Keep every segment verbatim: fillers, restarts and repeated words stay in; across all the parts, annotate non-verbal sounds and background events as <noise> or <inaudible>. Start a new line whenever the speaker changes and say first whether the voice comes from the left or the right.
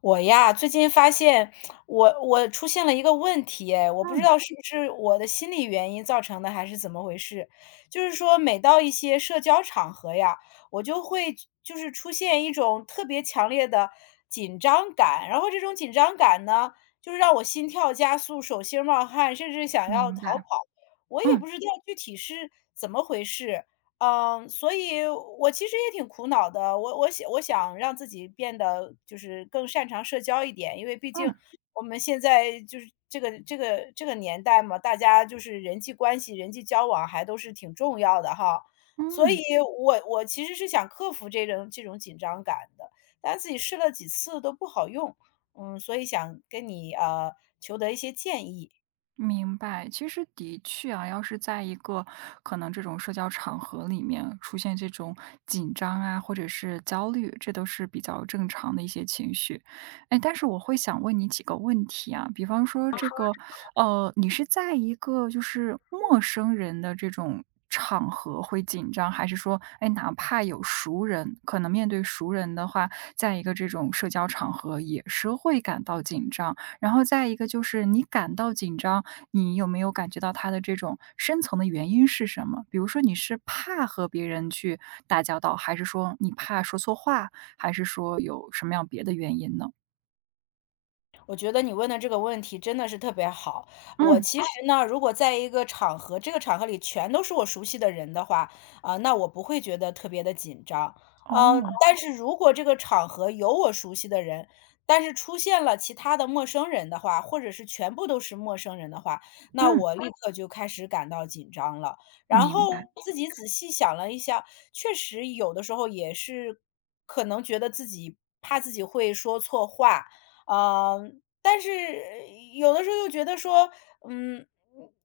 left: 我呀，最近发现我我出现了一个问题哎，我不知
right: 嗯，
left: 道是不是我的心理原因造成的，还是怎么回事。就是说每到一些社交场合呀，我就会就是出现一种特别强烈的紧张感，然后这种紧张感呢，就是让我心跳加速、手心冒汗，甚至想要
right: 明
left: 逃
right: 白。
left: 跑。我也
right: 嗯
left: 不知道具体是怎么回事。嗯，所以我其实也挺苦恼的，我我想我想让自己变得就是更擅长社交一点，因为毕竟
right: 嗯
left: 我们现在就是这个这个这个年代嘛，大家就是人际关系、人际交往还都是挺重要的哈。所以
right: 嗯。
left: 我我其实是想克服这种这种紧张感的，但自己试了几次都不好用，嗯，所以想跟你呃求得一些建议。
right: 明白，其实的确啊，要是在一个可能这种社交场合里面出现这种紧张啊，或者是焦虑，这都是比较正常的一些情绪。哎，但是我会想问你几个问题啊，比方说这个，呃，你是在一个就是陌生人的这种场合会紧张，还是说，哎，哪怕有熟人，可能面对熟人的话，在一个这种社交场合也是会感到紧张？然后再一个就是你感到紧张。你有没有感觉到他的这种深层的原因是什么？比如说你是怕和别人去打交道，还是说你怕说错话，还是说有什么样别的原因呢？
left: 我觉得你问的这个问题真的是特别好。我
right: 嗯，
left: 其实呢，如果在一个场合，这个场合里全都是我熟悉的人的话，啊、那我不会觉得特别的紧张。嗯、
right: 哦，
left: 但是如果这个场合有我熟悉的人，但是出现了其他的陌生人的话，或者是全部都是陌生人的话，那
right: 嗯，
left: 我立刻就开始感到紧张了。然
right: 明白，
left: 后自己仔细想了一下，确实有的时候也是可能觉得自己怕自己会说错话。嗯。但是有的时候又觉得说，嗯，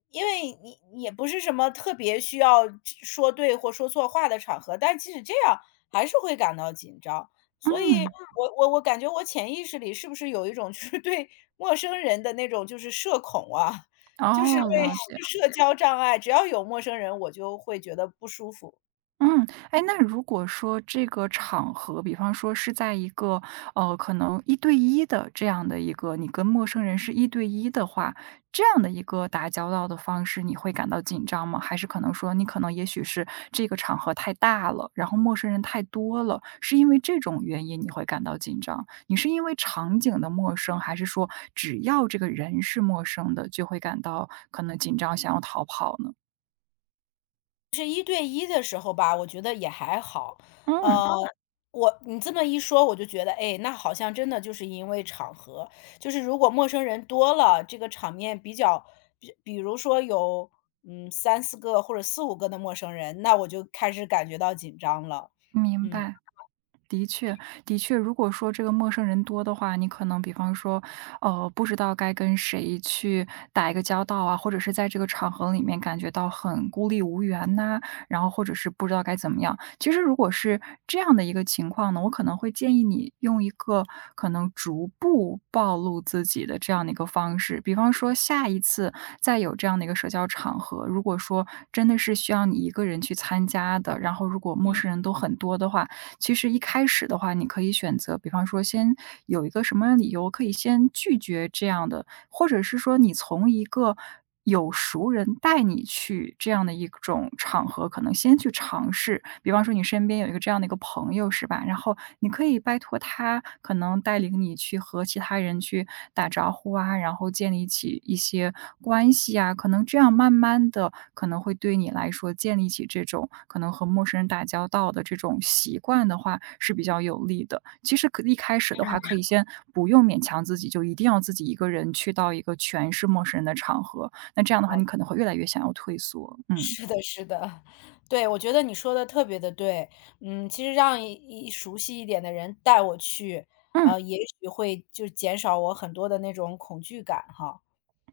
left: 因为你也不是什么特别需要说对或说错话的场合，但即使这样还是会感到紧张。所以
right: 嗯，
left: 我我我感觉我潜意识里是不是有一种就是对陌生人的那种就是社恐啊，就是哦
right: 哦，
left: 对
right: 了解。
left: <laughs> 社交障碍，只要有陌生人我就会觉得不舒服。
right: 嗯，哎，那如果说这个场合，比方说是在一个，呃，可能一对一的这样的一个，你跟陌生人是一对一的话，这样的一个打交道的方式，你会感到紧张吗？还是可能说你可能也许是这个场合太大了，然后陌生人太多了，是因为这种原因你会感到紧张？你是因为场景的陌生，还是说只要这个人是陌生的，就会感到可能紧张，想要逃跑呢？
left: 是一对一的时候吧，我觉得也还好。呃，
right: 嗯，
left: 哦我你这么一说，我就觉得，哎，那好像真的就是因为场合，就是如果陌生人多了，这个场面比较比比如说有，嗯三四个或者四五个的陌生人，那我就开始感觉到紧张了。
right: 明
left: 嗯，嗯。
right: 白。的的确，如果说这个陌生人多的话，你可能比方说，呃，不知道该跟谁去打一个交道啊，或者是在这个场合里面感觉到很孤立无援呐、然后或者是不知道该怎么样。其实如果是这样的一个情况呢，我可能会建议你用一个可能逐步暴露自己的这样的一个方式，比方说下一次再有这样的一个社交场合，如果说真的是需要你一个人去参加的，然后如果陌生人都很多的话，其实一开始的话，你可以选择，比方说先有一个什么理由可以先拒绝这样的，或者是说你从一个有熟人带你去这样的一种场合，可能先去尝试。比方说你身边有一个这样的一个朋友，是吧？然后你可以拜托他，可能带领你去和其他人去打招呼啊，然后建立起一一些关系啊，可能这样慢慢的，可能会对你来说建立起这种可能和陌生人打交道的这种习惯的话是比较有利的。其实可一开始的话，可以先不用勉强自己，就一定要自己一个人去到一个全是陌生人的场合，那这样的话你
left: 好。
right: 可能会越来越想要退缩，嗯。
left: 是的，是的，对，我觉得你说的特别的对。嗯，其实让一一熟悉一点的人带我去，
right: 嗯。
left: 呃，也许会就减少我很多的那种恐惧感哈。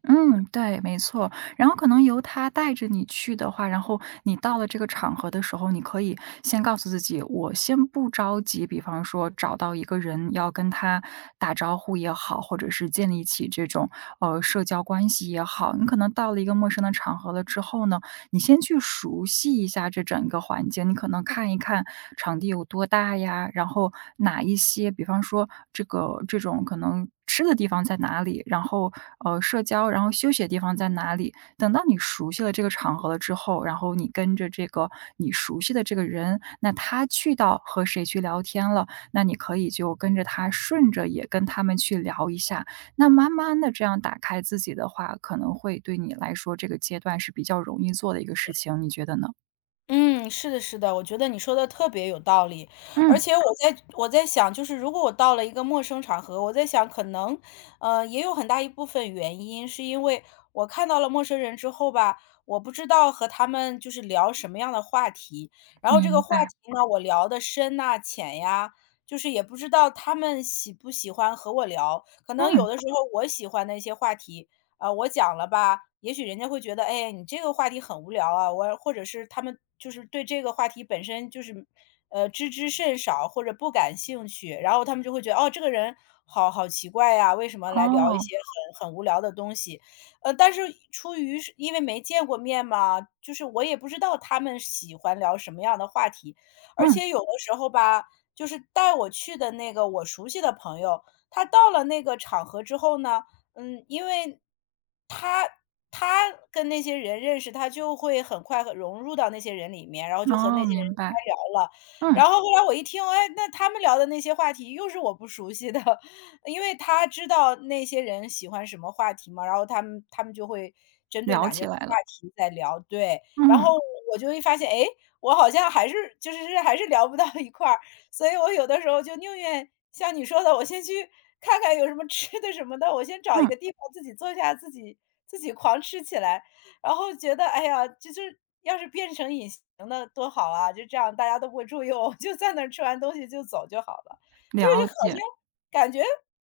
right: 嗯，对，没错。然后可能由他带着你去的话，然后你到了这个场合的时候，你可以先告诉自己，我先不着急。比方说找到一个人要跟他打招呼也好，或者是建立起这种呃社交关系也好，你可能到了一个陌生的场合了之后呢，你先去熟悉一下这整个环境，你可能看一看场地有多大呀，然后哪一些，比方说这个这种可能吃的地方在哪里，然后呃社交，然后休息的地方在哪里。等到你熟悉了这个场合了之后，然后你跟着这个你熟悉的这个人，那他去到和谁去聊天了，那你可以就跟着他，顺着也跟他们去聊一下。那慢慢的这样打开自己的话，可能会对你来说，这个阶段是比较容易做的一个事情，你觉得呢？
left: 嗯，是的，是的，我觉得你说的特别有道理。而
right: 嗯，
left: 且我在我在想，就是如果我到了一个陌生场合，我在想，可能，呃，也有很大一部分原因是因为我看到了陌生人之后吧，我不知道和他们就是聊什么样的话题，然后这个
right: 明
left: 话
right: 白。
left: 题呢，我聊的深呐、浅呀，就是也不知道他们喜不喜欢和我聊。可能有
right: 嗯，
left: 的时候我喜欢的一些话题，呃，我讲了吧，也许人家会觉得，哎，你这个话题很无聊啊，我或者是他们就是对这个话题本身就是，呃，知之甚少或者不感兴趣，然后他们就会觉得，哦，这个人好好奇怪呀，为什么来聊一
right: 哦，
left: 些很很无聊的东西？呃，但是出于是因为没见过面嘛，就是我也不知道他们喜欢聊什么样的话题，而
right: 嗯，
left: 且有的时候吧，就是带我去的那个我熟悉的朋友，他到了那个场合之后呢。嗯，因为他他跟那些人认识，他就会很快和融入到那些人里面，然后就和
right: 哦，
left: 那些人
right: 明白。
left: 开聊了。
right: 嗯，
left: 然后后来我一听，哎，那他们聊的那些话题又是我不熟悉的，<laughs> 因为他知道那些人喜欢什么话题嘛，然后他们他们就会针对
right: 聊
left: 哪些
right: 起
left: 话
right: 来了。
left: 题在聊，对。然
right: 嗯，
left: 后我就会发现，哎，我好像还是就是还是聊不到一块儿，所以我有的时候就宁愿像你说的，我先去看看有什么吃的什么的，我先找一
right: 嗯，
left: 个地方自己坐下，自己自己狂吃起来，然后觉得哎呀，这就是要是变成隐形的多好啊，就这样大家都不会注意我，我就在那儿吃完东西就走就好了。就是
right: 了
left: 好
right: 解。
left: 像感觉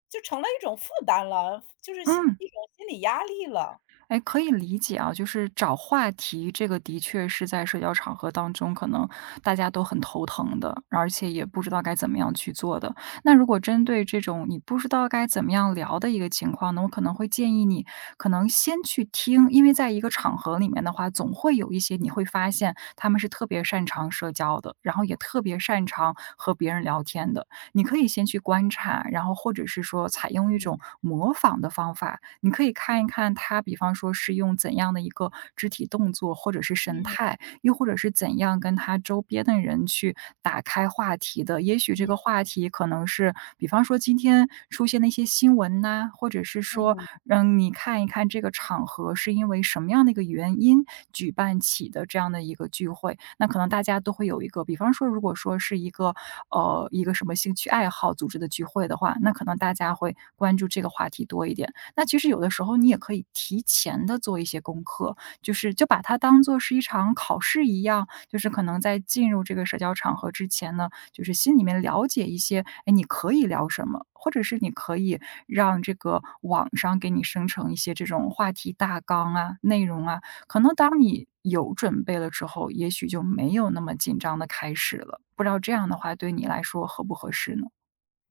left: 就成了一种负担了，就是心
right: 嗯。
left: 一种心理压力了。
right: 哎，可以理解啊，就是找话题，这个的确是在社交场合当中，可能大家都很头疼的，而且也不知道该怎么样去做的。那如果针对这种你不知道该怎么样聊的一个情况呢，我可能会建议你，可能先去听，因为在一个场合里面的话，总会有一些你会发现他们是特别擅长社交的，然后也特别擅长和别人聊天的。你可以先去观察，然后或者是说采用一种
left: 嗯
right: 模仿的方法，你可以看一看他，比方说是用怎样的一个肢体动作或者是神
left: 嗯
right: 态，又或者是怎样跟他周边的人去打开话题的。也许这个
left: 嗯
right: 话题可能是，比方说今天出现的一些新闻呐，或者是说，
left: 嗯。
right: 嗯，你看一看这个场合是因为什么样的一个原因举办起的这样的一个聚会，那可能大家都会有一个，比方说如果说是一个，呃，一个什么兴趣爱好组织的聚会的话，那可能大家会关注这个话题多一点。那其实有的时候你也可以提前的做一些功课，就是就把它当做是一场考试一样，就是可能在进入这个社交场合之前呢，就是心里面了解一些，哎，你可以聊什么，或者是你可以让这个网上给你生成一些这种话题大纲啊、内容啊，可能当你有准备了之后，也许就没有那么紧张的开始了。不知道这样的话对你来说合不合适呢？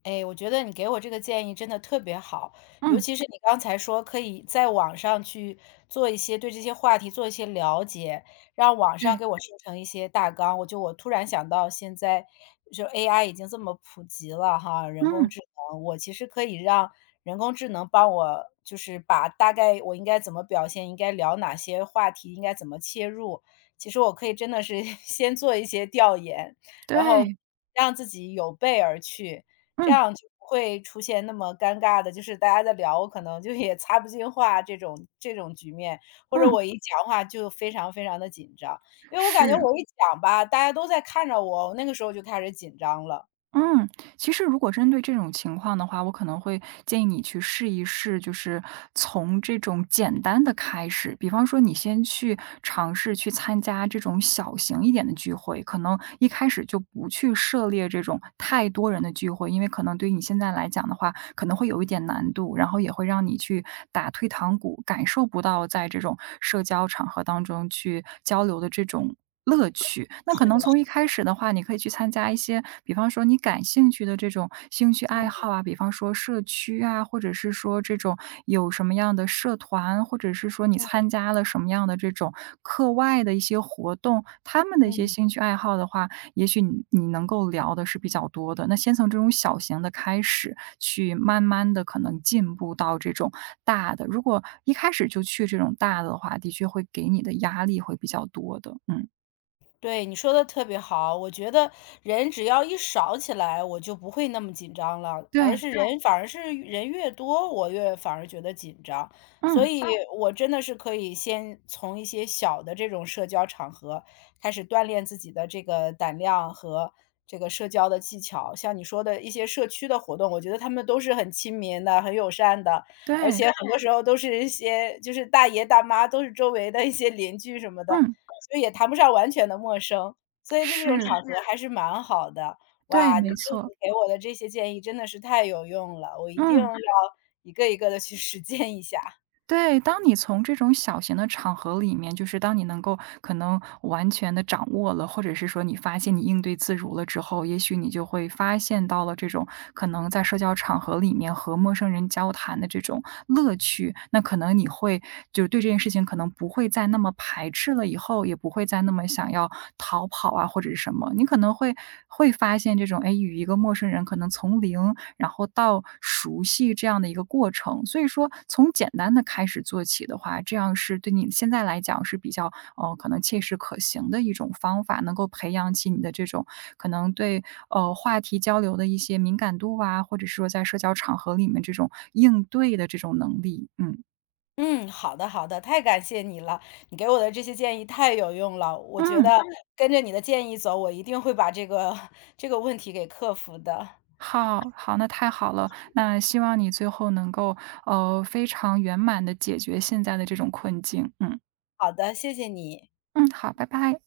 left: 哎，我觉得你给我这个建议真的特别好，尤
right: 嗯，
left: 其是你刚才说可以在网上去做一些对这些话题做一些了解，让网上
right: 对，
left: 给我生成一些大纲。我就我突然想到，现在就 A I 已经这么普及了哈，人工
right: 嗯，
left: 智能，我其实可以让人工智能帮我，就是把大概我应该怎么表现，应该聊哪些话题，应该怎么切入。其实我可以真的是 <laughs> 先做一些调研，然后
right: 对，
left: 让自己有备而去。这
right: 嗯
left: 样就不会出现那么尴尬的，就是大家在聊，我可能就也插不进话这种这种局面，或者
right: 嗯，
left: 我一讲话就非常非常的紧张。因为我感觉
right: 是。
left: 我一讲吧，大家都在看着我，我那个时候就开始紧张了。
right: 嗯，其实如果针对这种情况的话，我可能会建议你去试一试，就是从这种简单的开始。比方说，你先去尝试去参加这种小型一点的聚会，可能一开始就不去涉猎这种太多人的聚会，因为可能对于你现在来讲的话，可能会有一点难度，然后也会让你去打退堂鼓，感受不到在这种社交场合当中去交流的这种乐趣。那
left: 是
right: 可能
left: 的，
right: 从一开始的话，你可以去参加一些，比方说你感兴趣的这种兴趣
left: 嗯，
right: 爱好啊，比方说社区啊，或者是说这种有什么样的社团，或者是说你
left: 嗯，
right: 参加了什么样的这种课外的一些活动，他们的一些
left: 嗯。
right: 兴趣爱好的话，也许你你能够聊的是比较多的。那先从这种小型的开始，去慢慢的可能进步到这种大的。如果一开始就去这种大的话，的确会给你的压力会比较多的。嗯。
left: 对，你说的特别好，我觉得人只要一少起来，我就不会那么紧张了，而
right: 对，
left: 是对人反而是人越多，我越反而觉得紧张，所
right: 嗯，
left: 以嗯我真的是可以先从一些小的这种社交场合开始锻炼自己的这个胆量和这个社交的技巧。像你说的一些社区的活动，我觉得他们都是很亲民的，很友善的，而且
right: 对，
left: 对很多时候都是一些就是大爷大妈，都是周围的一些邻居什么的。
right: 嗯，
left: 就也谈不上完全的陌生，所以就这种
right: 是，
left: 场合还是蛮好的。
right: 对，
left: 哇，你
right: 没
left: 这 <laughs>
right: 错，
left: 你给我的这些建议真的是太有用了，我一定
right: 嗯。
left: 要一个一个的去实践一下。
right: 对，当你从这种小型的场合里面，就是当你能够可能完全的掌握了，或者是说你发现你应对自如了之后，也许你就会发现到了这种可能在社交场合里面和陌生人交谈的这种乐趣。那可能你会就是对这件事情可能不会再那么排斥了以后，也不会再那么想要逃跑啊，或者是什么。你可能会会发现这种，哎，与一个陌生人可能从零然后到熟悉这样的一个过程。所以说从简单的开始做起的话，这样是对你现在来讲是比较，呃，可能切实可行的一种方法，能够培养起你的这种可能对，呃，话题交流的一些敏感度啊，或者是说在社交场合里面这种应对的这种能力，嗯。
left: 嗯，好的好的，太感谢你了，你给我的这些建议太有用了，我觉
right: 嗯，
left: 得嗯跟着你的建议走，我一定会把这个 <laughs> 这个问题给克服的。
right: 好，好，那太好了。那希望你最后能够，呃，非常圆满的解决现在的这种困境，嗯。
left: 好的，谢谢你。
right: 嗯，好，拜拜。